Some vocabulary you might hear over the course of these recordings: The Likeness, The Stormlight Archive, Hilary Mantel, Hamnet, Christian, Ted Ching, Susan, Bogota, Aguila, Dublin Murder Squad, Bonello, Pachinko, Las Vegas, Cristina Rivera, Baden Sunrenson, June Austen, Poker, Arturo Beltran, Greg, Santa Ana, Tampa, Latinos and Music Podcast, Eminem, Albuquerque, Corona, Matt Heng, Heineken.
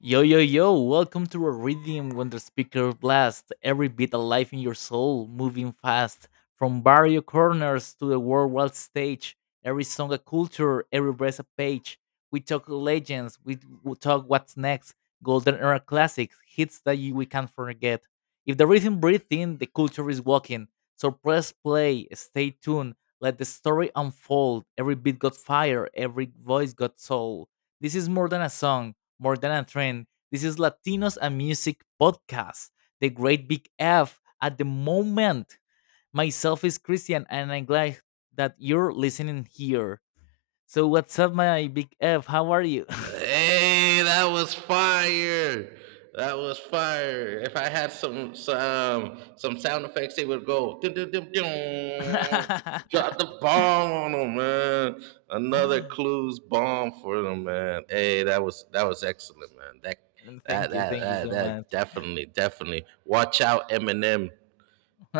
Yo, yo, yo, welcome to a rhythm when the speaker blasts every bit alive in your soul, moving fast. From barrio corners to the worldwide stage, every song a culture, every breath a page. We talk legends, we talk what's next, golden era classics, hits that we can't forget. If the rhythm breathes in, the culture is walking. So press play, stay tuned, let the story unfold. Every beat got fire, every voice got soul. This is more than a song, more than a trend. This is Latinos and Music Podcast, the great big F at the moment. Myself is Christian, and I'm glad that you're listening here. So, what's up, my big F? How are you? Hey, that was fire. That was fire. If I had some sound effects, it would go. Dun, dun, dun, dun. Drop the bomb on them, man. Another clues bomb for them, man. Hey, that was excellent, man. That And that that thank you that, so much. that definitely definitely. Watch out, Eminem.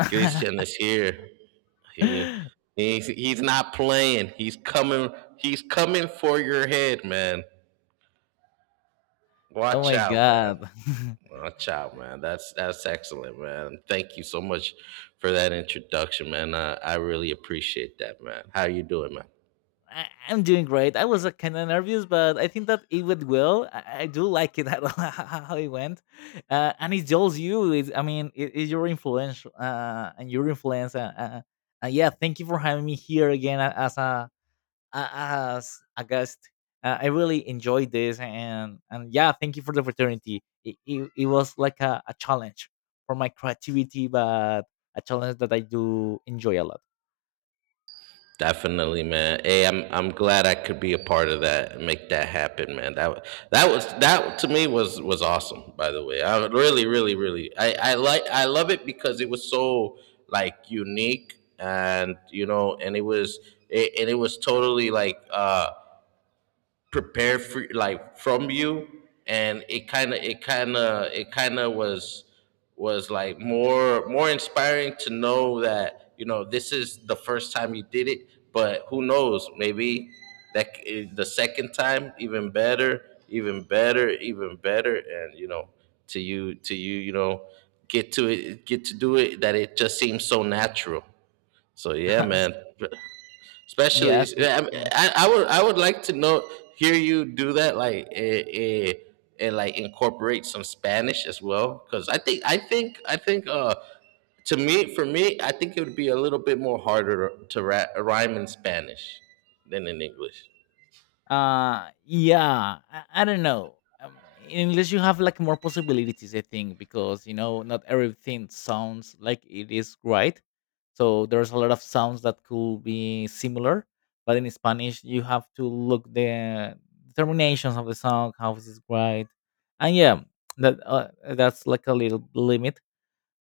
Christian is here. He he's not playing. He's coming. He's coming for your head, man. Oh Watch my out, man. god. Watch out, man. That's excellent, man. Thank you so much for that introduction, man. I really appreciate that, man. How you doing, man? I'm doing great. I was kind of nervous, but I think that it went well. I do like it how it went, and it shows you. I mean, it's your influence and your influence. Yeah, thank you for having me here again as a guest. I really enjoyed this, and yeah, thank you for the opportunity. It was like a challenge for my creativity, but a challenge that I do enjoy a lot. Definitely, man. Hey, I'm glad I could be a part of that and make that happen, man. That that was that to me was awesome. By the way, I would really I love it because it was so like unique and you know, and and it was totally like prepare for like from you and it kind of was like more inspiring to know that you know this is the first time you did it, but who knows, maybe the second time even better, even better. And you know, to you you know get to it, get to do it, that it just seems so natural. So yeah, man, especially. Yeah, thank Yeah, you I, mean, so I much. I would I would like to know, hear you do that like and like incorporate some Spanish as well, because I think to me for me I think it would be a little bit more harder to rhyme in Spanish than in English. Yeah, I don't know. In English, you have like more possibilities, I think, because you know not everything sounds like it is right. So there's a lot of sounds that could be similar, but in Spanish, you have to look the terminations of the song, how is it right, and yeah, that uh, that's like a little limit,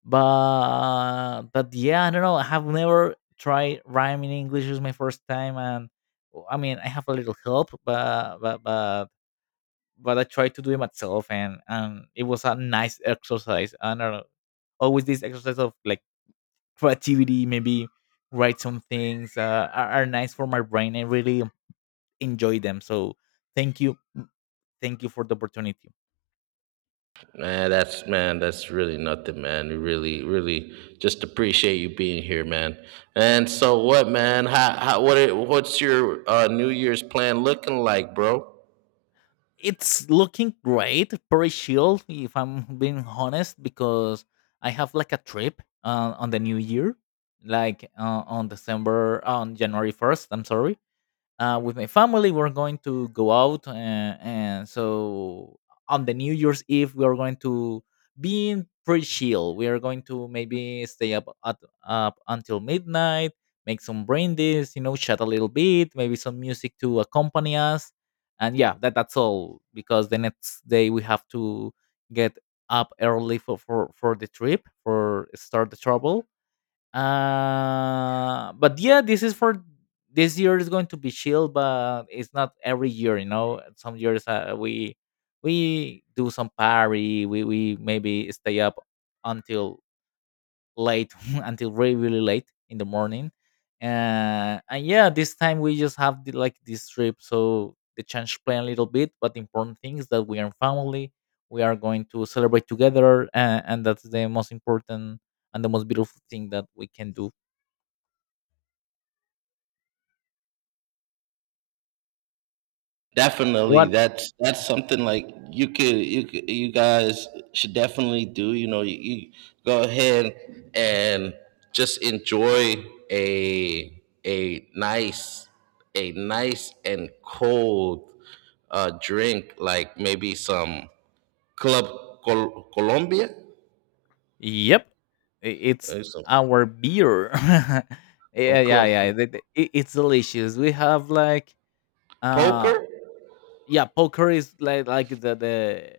but yeah, I don't know. I have never tried rhyme in English. It's my first time, and I mean, I have a little help, but but I tried to do it myself, and it was a nice exercise. I don't know, always this exercise of like creativity, maybe write some things are nice for my brain. I really enjoy them. So thank you, thank you for the opportunity. Man, that's really nothing, man. We really, really just appreciate you being here, man. And so, what, man? How what? What's your New Year's plan looking like, bro? It's looking great, pretty chill, if I'm being honest, because I have like a trip on the New Year, like on December, on January 1st, I'm sorry, with my family. We're going to go out, and so on the New Year's Eve, we are going to be in pretty chill. We are going to maybe stay up until midnight, make some brandies, chat a little bit, maybe some music to accompany us, and yeah, that's all. Because the next day we have to get up early for the trip for start the trouble, but yeah, this is for this year is going to be chill, but it's not every year, you know. Some years we do some party, we maybe stay up until late, until really really late in the morning, and yeah, this time we just have like this trip, so the change plan a little bit, but the important thing is that we are family. We are going to celebrate together, and that's the most important and the most beautiful thing that we can do. Definitely, What? that's something like you guys should definitely do. You know, you go ahead and just enjoy a nice, and cold drink, like maybe some Club Colombia, Yep, it's or some our beer. Yeah, yeah, Club yeah. It's delicious. We have like, uh, Poker. yeah, poker is like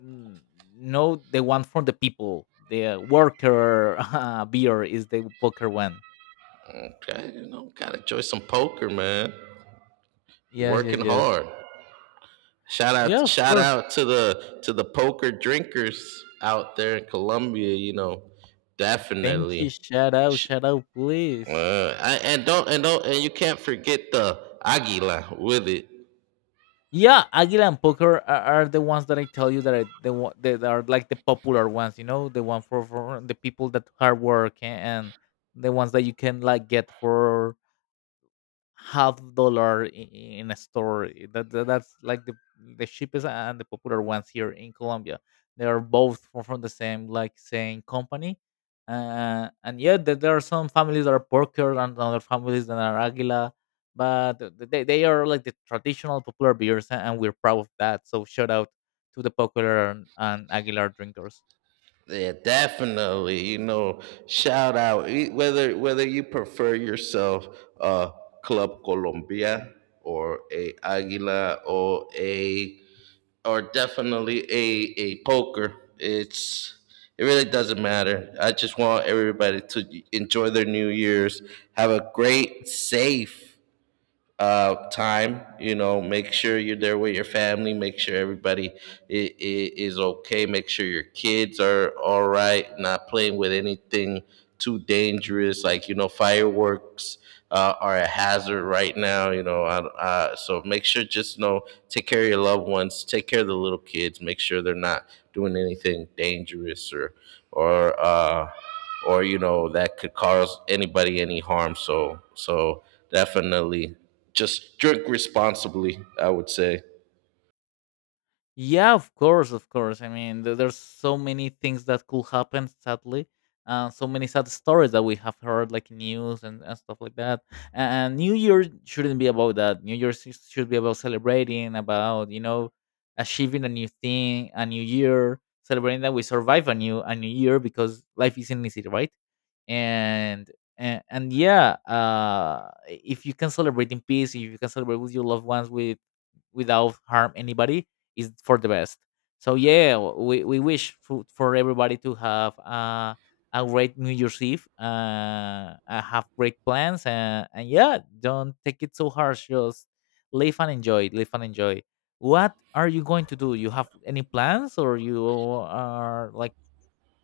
mm, no, the one from the people. The worker beer is the poker one. Okay, you know, gotta enjoy some poker, man. Yes, Working yes, yes. hard. Yeah, of Shout course. out to the poker drinkers out there in Colombia, you know. Thank you. Definitely. Sh- Shout out, please. I, and don't and don't and you can't forget the Aguila with it. Yeah, Aguila and Poker are the ones that I tell you that are like the popular ones. You know, the one for the people that hard work, and the ones that you can like get for half dollar in a store. That's like the cheapest and the popular ones here in Colombia. They are both from the same like same company. And yeah, there are some families that are porker and other families that are Aguila, but they are like the traditional popular beers, and we're proud of that. So shout out to the popular and Aguilar drinkers. Yeah, definitely. You know, shout out E- whether whether you prefer yourself uh Club Colombia, or a Aguila, or a or definitely a poker. It really doesn't matter. I just want everybody to enjoy their New Year's, have a great, safe, time. You know, make sure you're there with your family. Make sure everybody is, is okay. Make sure your kids are all right. Not playing with anything too dangerous, like you know, fireworks are a hazard right now. You know, so make sure, just know, take care of your loved ones. Take care of the little kids. Make sure they're not doing anything dangerous, or or uh, or you know, that could cause anybody any harm. So definitely just drink responsibly, I would say. Yeah, of course, of course. I mean, there's so many things that could happen, sadly. So many sad stories that we have heard, like news and stuff like that. And New Year shouldn't be about that. New Year should be about celebrating, about achieving a new thing, a new year, celebrating that we survive a new year because life isn't easy, right? And and yeah, if you can celebrate in peace, if you can celebrate with your loved ones, without harm anybody is for the best. So yeah, we wish for everybody to have a great New Year's Eve, have great plans, and yeah, don't take it so harsh. Just live and enjoy, live and enjoy. What are you going to do? You have any plans, or you are like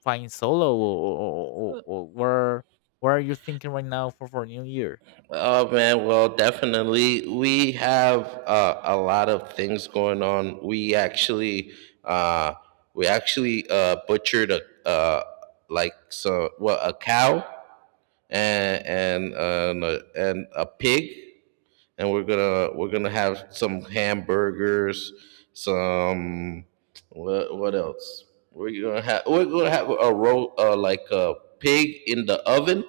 flying solo, or where are you thinking right now for New Year? Oh man, well, definitely. We have a lot of things going on. Uh, we actually butchered a uh, like so what a cow, and and uh, and a pig, and we're gonna have some hamburgers, some. What else? We're gonna have a ro like a pig in the oven.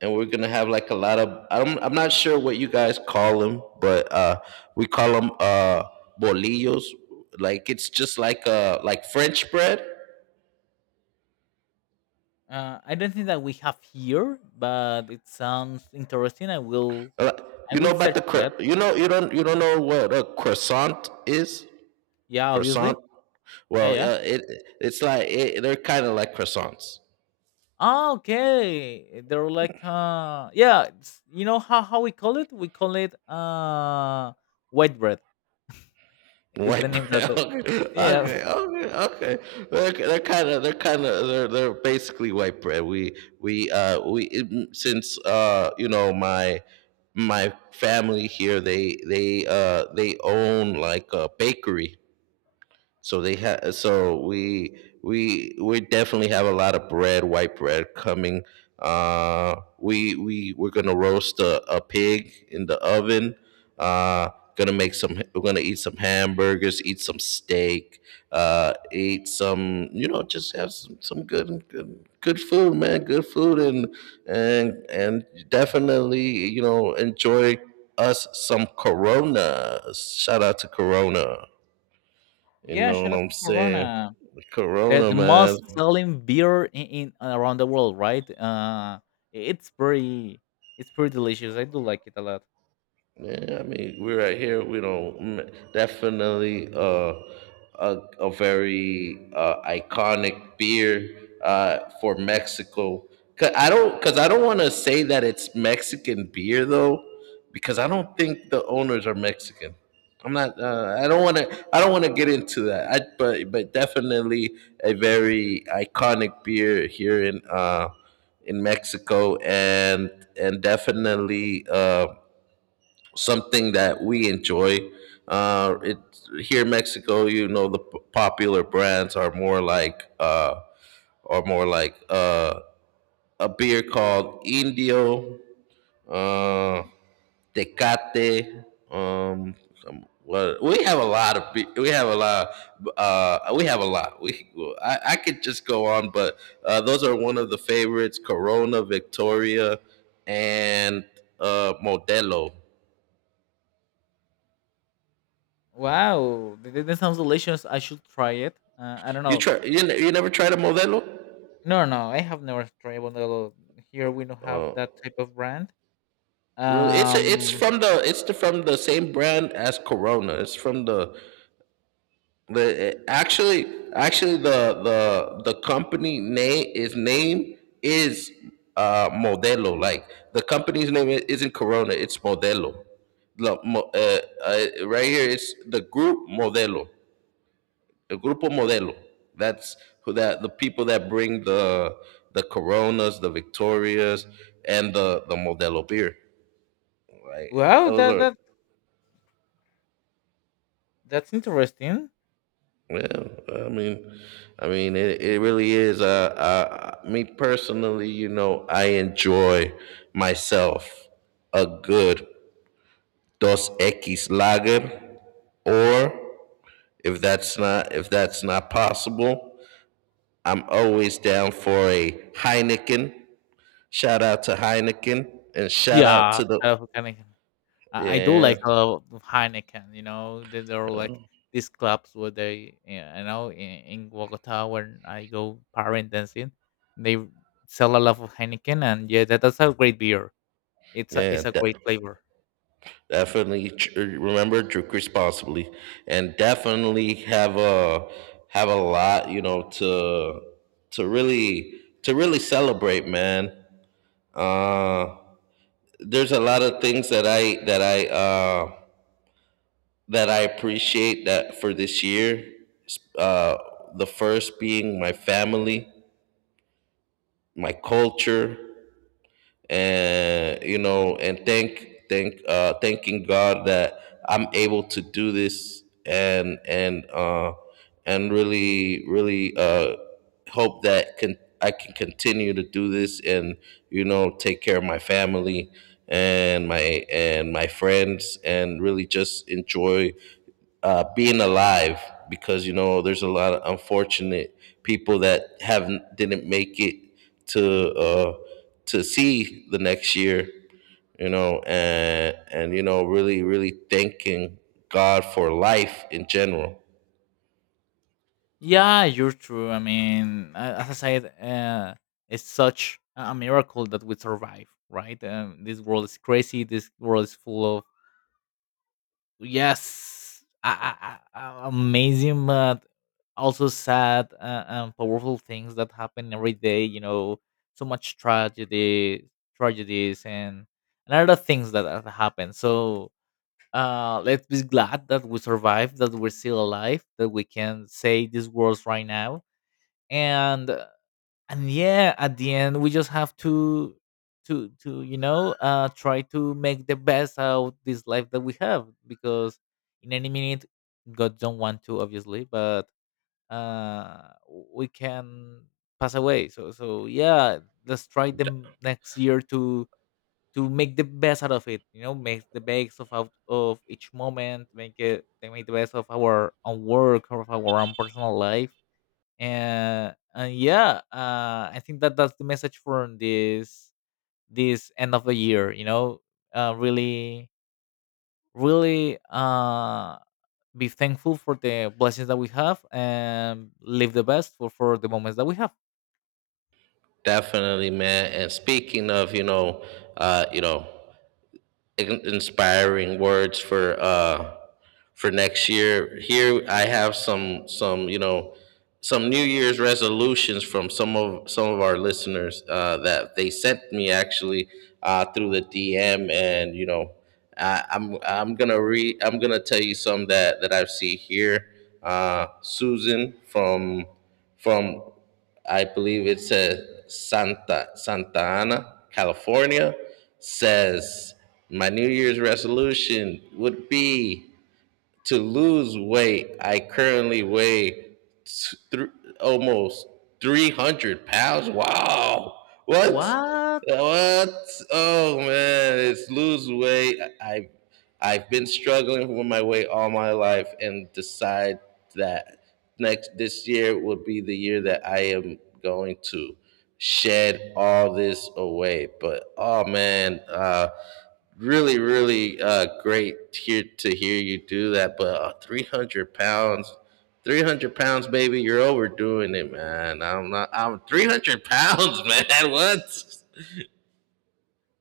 And we're gonna have like a lot of, I'm not sure what you guys call them, but we call them bolillos. Like it's just like French bread. I don't think that we have here, but it sounds interesting. I will Uh, you know about search the for that. you know, you don't know what a croissant is? Yeah, Croissant. obviously. Yeah, Well, yeah. It's like they're kind of like croissants, Ah, okay. They're like yeah, you know how we call it? We call it white bread. Is the white name that bread. the, Okay, Yeah. okay, okay. Okay. They're they're basically white bread. Since you know, my family here, they own like a bakery. So they have. So we definitely have a lot of bread, white bread coming. We're gonna roast a pig in the oven. Uh, gonna make some. We're gonna eat some hamburgers, eat some steak, eat some. You know, just have some good food, man. Good food, and definitely, you know, enjoy us some Corona. Shout out to Corona. You Yeah, know shout what out I'm to saying? Corona. The, Corona, the most man. selling beer in around the world, right? It's pretty it's pretty delicious. I do like it a lot. Yeah, I mean, we're right here. We don't definitely a very iconic beer for Mexico. Cause I don't want to say that it's Mexican beer though, because I don't think the owners are Mexican. I'm not. I don't want to get into that. But definitely a very iconic beer here in Mexico. And definitely, something that we enjoy. It Here in Mexico, you know, the popular brands are more like are more like uh, a beer called Indio, uh, Tecate. Um, what We have a lot of be- we have a lot, uh, we have a lot. We I could just go on, but those are one of the favorites: Corona, Victoria, and Modelo. Wow, that sounds delicious. I should try it. I don't You know. Ne- you never tried a Modelo? No, no, I have never tried Bonello. Here we don't have that type of brand. Really? It's it's Um, from the it's the, from the same brand as Corona. It's from the actually Actually the company name is Modelo. Like, the company's name isn't Corona, it's Modelo. The, mo- uh, right here, it's the group Modelo. El grupo Modelo. That's who that the people that bring the Coronas, the Victorias, and the Modelo beer. Right? wow, Those that are. that that's interesting. Yeah. I mean, I mean, it really is. Me personally, you know, I enjoy myself a good Dos X Lager, or if that's not possible, I'm always down for a Heineken. Shout out to Heineken, and shout out Yeah, to the. I love Heineken. I do yeah like a lot of Heineken. You know, there are like these clubs where they, yeah, in Bogota when I go parent dancing, they sell a lot of Heineken, and yeah, that's a great beer. It's a yeah it's a de- great flavor. Definitely, remember, drink responsibly, and definitely have a lot, you know, to to really to really celebrate, man. uh there's a lot of things that I that I that I appreciate that for this year. S- uh the first being my family, my culture. And you know, and thanking god that I'm able to do this. And really hope that can continue to do this, and you know, take care of my family, and my friends, and really just enjoy being alive. Because you know, there's a lot of unfortunate people that haven't didn't make it to uh, to see the next year, you know. And you know, really thanking god for life in general. Yeah, you're true. I mean, as I said, it's such a miracle that we survive, right? This world is crazy. This world is full of yes, amazing, but also sad and powerful things that happen every day. You know, so much tragedy, tragedies, and other things that have happened. So let's be glad that we survived, that we're still alive, that we can say these words right now and uh, and yeah, at the end we just have to try to make the best out this life that we have because in any minute, god don't want to, obviously, but uh we can pass away, so yeah, let's try them next year to make the best out of it, you know, make the best of out of each moment, make the best of our own work of our own personal life, and yeah, I think that's the message for this end of the year, you know, really, really, be thankful for the blessings that we have and live the best for the moments that we have. Definitely, man. And speaking of, you know, uh, you know in- inspiring words for next year. Here I have some, you know, some New Year's resolutions from some of our listeners, that they sent me actually through the DM. And you know, I'm gonna read I'm gonna tell you some that I see here. Susan from from I believe it's a Santa Santa Ana, California, says, "My New Year's resolution would be to lose weight. I currently weigh t- thr- almost 300 pounds." Wow. What? What? What? Oh man, it's lose weight. I've been struggling with my weight all my life, and decide that next this year would be the year that I am going to shed all this away. But oh man, really, great to hear you do that. But 300 pounds, 300 pounds, baby, you're overdoing it, man. I'm not, I'm 300 pounds, man. What?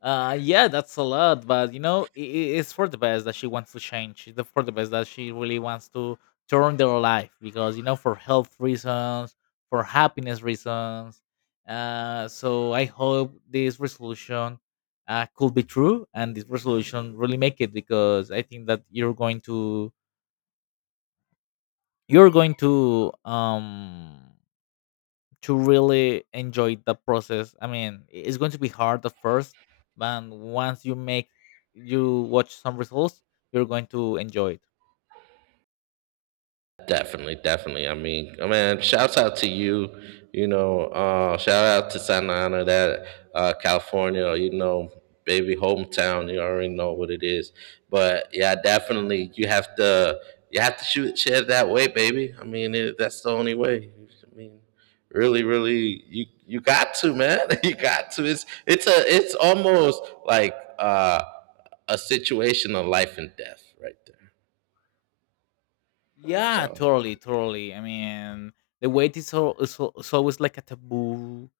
Yeah, that's a lot, but you know, it's for the best that she wants to change. For the best that she really wants to turn their life because you know, for health reasons, for happiness reasons. So I hope this resolution could be true, and this resolution really make it because I think that you're going to you're going to um really enjoy the process. I mean, it's going to be hard at first, but once you make you watch some results, you're going to enjoy it. Definitely, definitely. I mean, shouts out to you. You know, shout out to Santa Ana, that California. You know, baby hometown. You already know what it is. But yeah, definitely, you have to shoot shit that way, baby. I mean, that's the only way. I mean, really, really, you got to, man. You got to. It's almost like a situation of life and death right there. Yeah, So totally, totally. I mean, the weight is so, so, so always like a taboo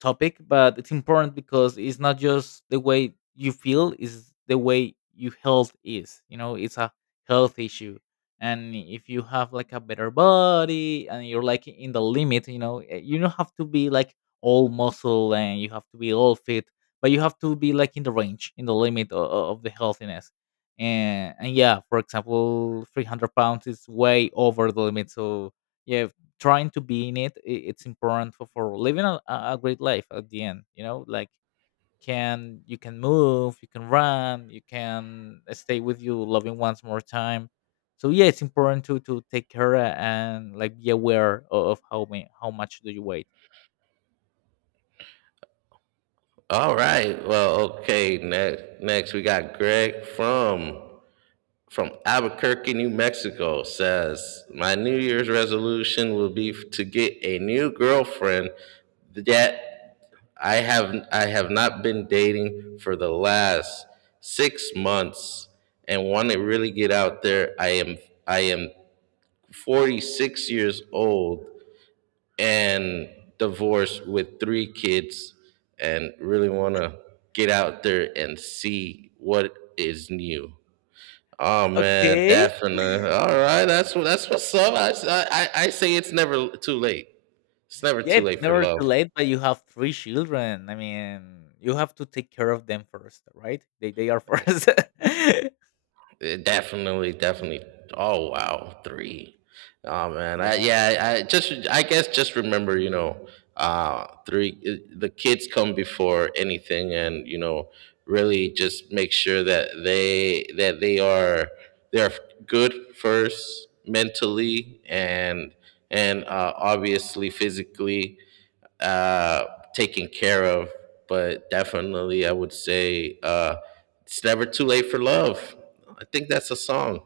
topic, but it's important because it's not just the way you feel, it's the way your health is. You know, it's a health issue. And if you have like a better body and you're like in the limit, you know, you don't have to be like all muscle and you have to be all fit, but you have to be like in the range, in the limit of the healthiness. And yeah, for example, 300 pounds is way over the limit. So, yeah, trying to be in it, it's important for living a great life at the end, you know, like can you, can move, you can run, you can stay with you loving ones more time. So yeah, it's important to take care and like be aware of how many, how much do you weigh. all right. Well, okay. Next, next we got Greg from Albuquerque, New Mexico. Says, "My New Year's resolution will be to get a new girlfriend. That I have not been dating for the last 6 months, and want to really get out there. I am 46 years old and divorced with three kids, and really want to get out there and see what is new." Oh man, Okay, definitely. All right, that's what that's what's up. I say it's never too late. It's never yeah, too it's late for never too love. late, but you have three children. I mean, you have to take care of them first, right? They are first. It definitely, definitely. Oh wow, three. Oh man, I Yeah. yeah, I just I guess just remember, The kids come before anything, and really just make sure that they're good first mentally and obviously physically uh, taken care of. But definitely, I would say it's never too late for love. I think that's a song.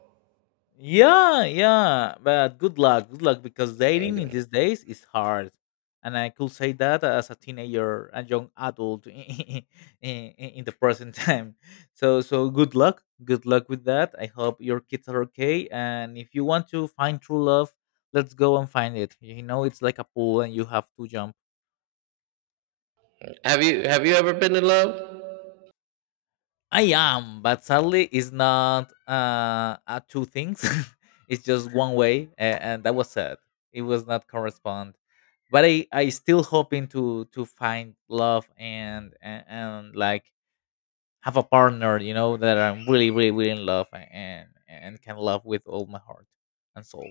Yeah, yeah, but good luck, because dating in Okay. these days is hard, and I could say that as a teenager and young adult in the present time. So, so good luck with that. I hope your kids are okay, and if you want to find true love, let's go and find it. You know, it's like a pool, and you have to jump. Have you ever been in love? I am, but sadly, it's not two things. It's just one way, and that was sad. It was not correspond, but I still hoping to find love, and like have a partner, you know, that I'm really really really in love and can love with all my heart and soul.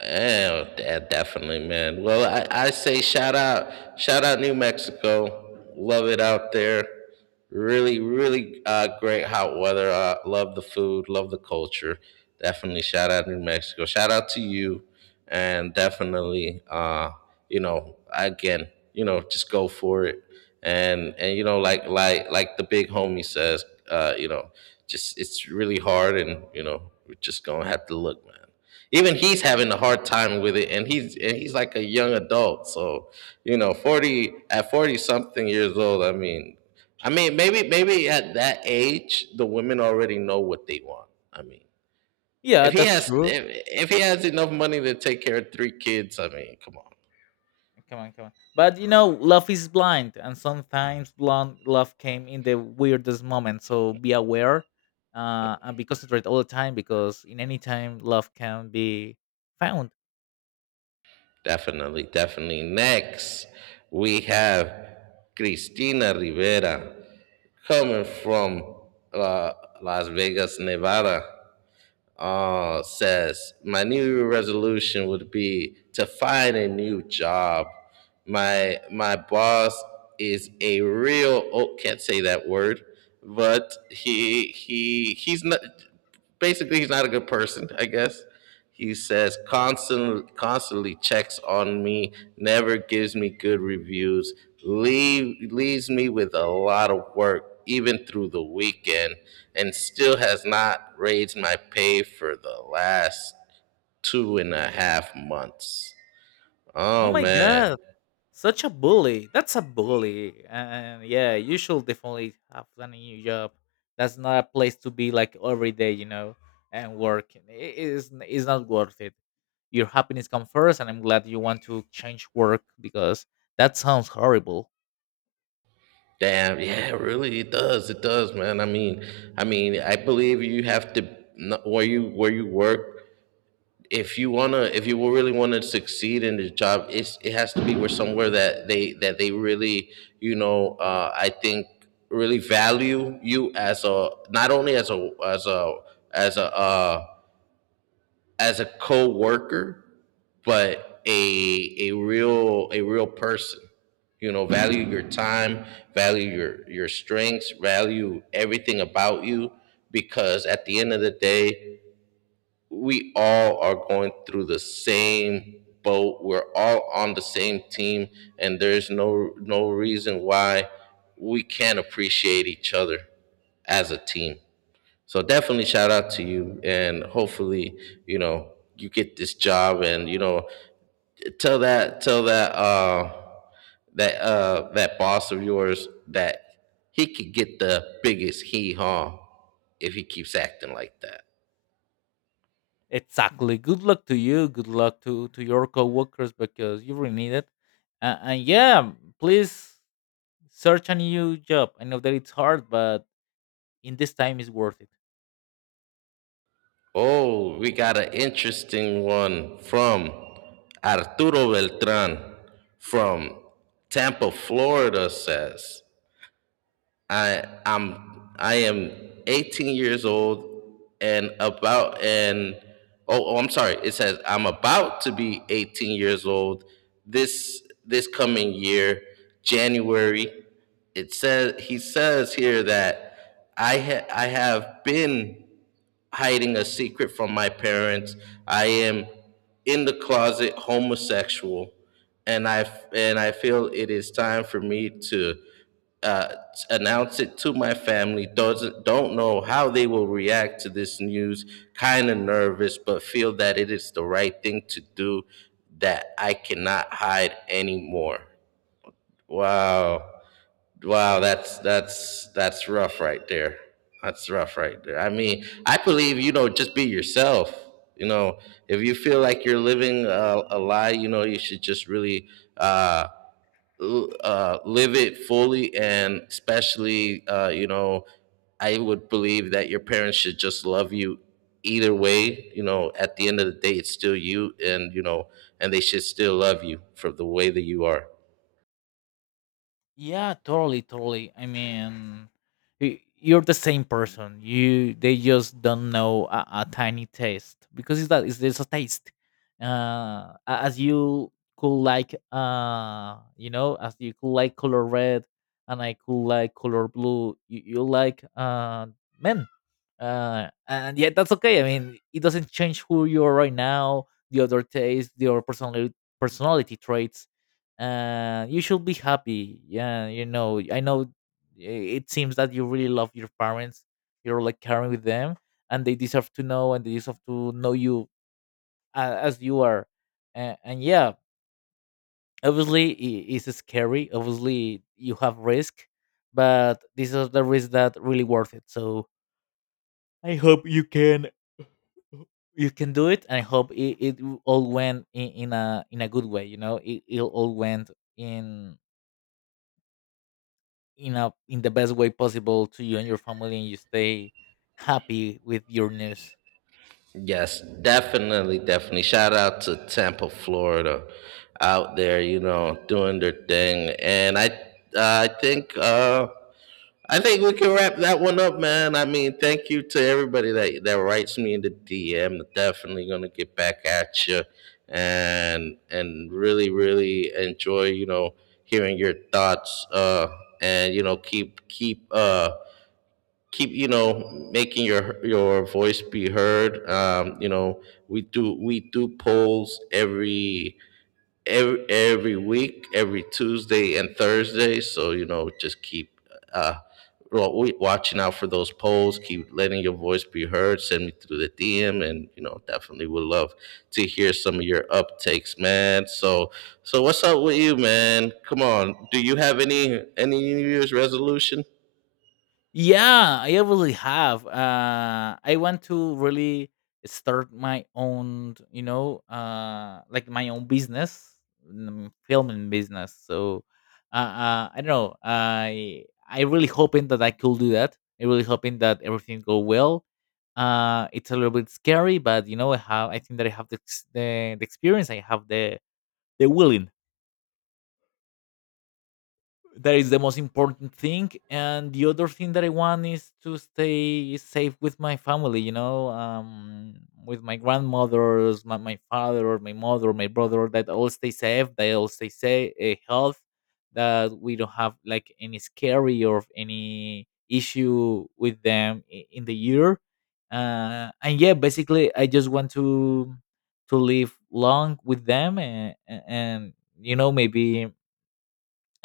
Yeah, definitely, man. Well, I say shout out New Mexico. Love it out there. Really, really great hot weather. Love the food, love the culture. Definitely shout out New Mexico. Shout out to you. And definitely you know again you know just go for it. And like the big homie says, uh you know just it's really hard, and you know, we're just gonna have to look, man. Even he's having a hard time with it, and he's like a young adult. So you know, 40, at 40 something years old, I mean, I mean maybe, maybe at that age the women already know what they want. I mean, Yeah, if he that's has true. if, if he has enough money to take care of three kids, I mean, come on. Come on, come on. But you know, love is blind, and sometimes blonde love came in the weirdest moment. So be aware, and be considerate all the time, because in any time love can be found. Definitely, definitely. Next, we have Cristina Rivera coming from uh, Las Vegas, Nevada. Says, my new resolution would be to find a new job. My boss is a real, oh, can't say that word, but he's not, basically he's not a good person, I guess. He says constantly, constantly checks on me, never gives me good reviews, leaves me with a lot of work even through the weekend, and still has not raised my pay for the last two and a half months. Oh Oh my man. god, such a bully! That's a bully, and yeah, you should definitely have a new job. That's not a place to be like every day, you know, and work. It is not worth it. Your happiness comes first, and I'm glad you want to change work because that sounds horrible. Damn, yeah, really it does. It does, man. I mean, I believe you have to where you work. If you wanna, if you really wanna succeed in the job, it's it has to be where somewhere that they really, you know, I think really value you as a, not only as a as a as a as a co-worker, but a real, a real person. You know, value your time, value your strengths, value everything about you, because at the end of the day, we all are going through the same boat. We're all on the same team, and there's no reason why we can't appreciate each other as a team. So definitely shout out to you, and hopefully, you know, you get this job, and you know, tell that, tell that that boss of yours that he could get the biggest hee haw if he keeps acting like that. Exactly. Good luck to you. Good luck to your coworkers because you really need it. And yeah, please search a new job. I know that it's hard, but in this time, it's worth it. Oh, we got an interesting one from Arturo Beltran from Tampa, Florida. Says, I am 18 years old and about and oh, oh I'm sorry, it says I'm about to be 18 years old this coming year, January. It says, he says here that I have been hiding a secret from my parents. I am in the closet homosexual, and I feel it is time for me to uh, announce it to my family. Doesn't Don't know how they will react to this news. Kind of nervous, but feel that it is the right thing to do. That I cannot hide anymore. Wow. Wow, that's rough right there. That's rough right there. I mean, I believe, you know, just be yourself. You know, if you feel like you're living a lie, you know, you should just really uh, live it fully, and especially, you know, I would believe that your parents should just love you either way. You know, at the end of the day, it's still you, and you know, and they should still love you for the way that you are. Yeah, totally, totally. I mean, you're the same person. You, they just don't know a tiny taste, because it's that, it's there's a taste. Uh, a- as you could like, you know, as you could like color red, and I could like color blue. You like men, and yeah, that's okay. I mean, it doesn't change who you are right now, the other taste, your personality, personality traits. Uh, you should be happy, yeah, you know, I know it seems that you really love your parents. You're like caring with them, and they deserve to know, and they deserve to know you as you are. And yeah, obviously it's scary, obviously you have risk, but these are the risks that really worth it. So I hope you can, you can do it, and I hope it, all went in a good way, you know, it all went in in a in the best way possible to you and your family, and you stay happy with your news. Yes, definitely, definitely. Shout out to Tampa, Florida, out there, you know, doing their thing. And I think, uh, I think we can wrap that one up, man. I mean, thank you to everybody that writes me in the DM. Definitely gonna get back at you, and really, really enjoy, you know, hearing your thoughts. And you know, keep you know making your voice be heard. You know, we do polls every, every week, every Tuesday and Thursday, so you know, just keep uh well, we watching out for those polls. Keep letting your voice be heard, send me through the DM, and you know, definitely would love to hear some of your uptakes, man. So so what's up with you, man? Come on, do you have any new year's resolution? Yeah, I really have. I want to really start my own, you know, like my own business. Filming business. So I don't know, I really hoping that I could do that, I really hoping that everything go well. Uh, it's a little bit scary, but you know, I have, I think that I have the experience, I have the willing, that is the most important thing. And the other thing that I want is to stay safe with my family, you know. Um, with my grandmothers, my father, my mother, my brother, that all stay safe, they all stay safe, health, that we don't have like any scary or any issue with them in the year. Uh, and yeah, basically I just want to live long with them, and you know maybe,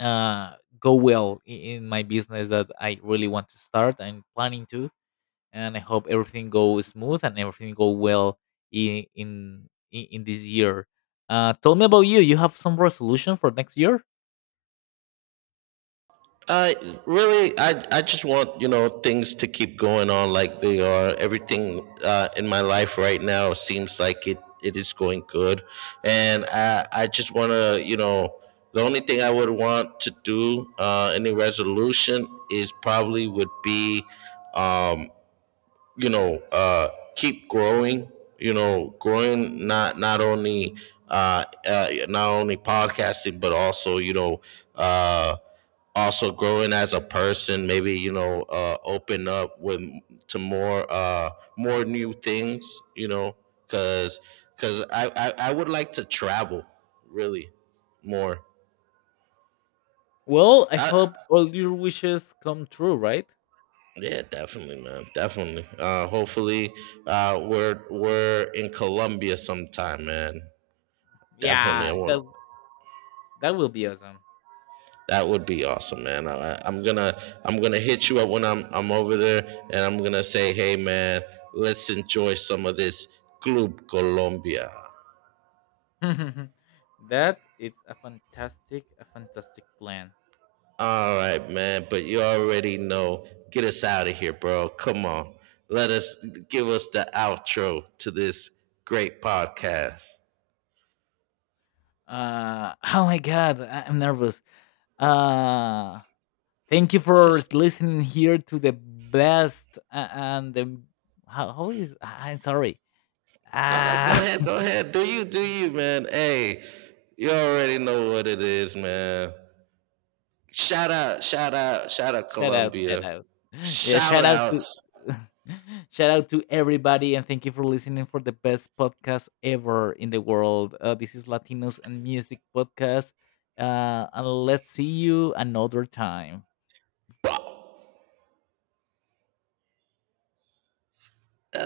uh, go well in my business that I really want to start. I'm planning to, and I hope everything goes smooth and everything go well in this year. Tell me about you. You have some resolution for next year? Uh, really, I just want, you know, things to keep going on like they are. Everything in my life right now seems like it is going good, and I just want to, you know, the only thing I would want to do, any resolution, is probably would be, um you know uh keep growing, you know, growing, not only uh, not only podcasting, but also, you know, uh also growing as a person. Maybe, you know, open up with to more more new things, you know, because because I would like to travel, really, more. Well, I I, hope all your wishes come true, right? yeah, definitely, man, definitely. Hopefully we're in Colombia sometime, man. Definitely I Yeah, want. that, that will be awesome. That would be awesome, man. I- am gonna I'm gonna hit you up when I'm over there, and I'm gonna say, hey, man, let's enjoy some of this Club Colombia. That it's a fantastic plan. All right, man. But you already know. Get us out of here, bro. Come on. Let us, give us the outro to this great podcast. Oh my god, I'm nervous. Uh, Thank you for Just listening here to the best and the how is, I'm sorry. no, no. Go Ah, ahead, go ahead. Do you, man? Hey, you already know what it is, man. Shout out, shout out, shout out shout out, shout Columbia. out. Yeah, Shout shout out to outs. shout out to everybody, and thank you for listening for the best podcast ever in the world. This is Latinos and Music Podcast. And let's see you another time.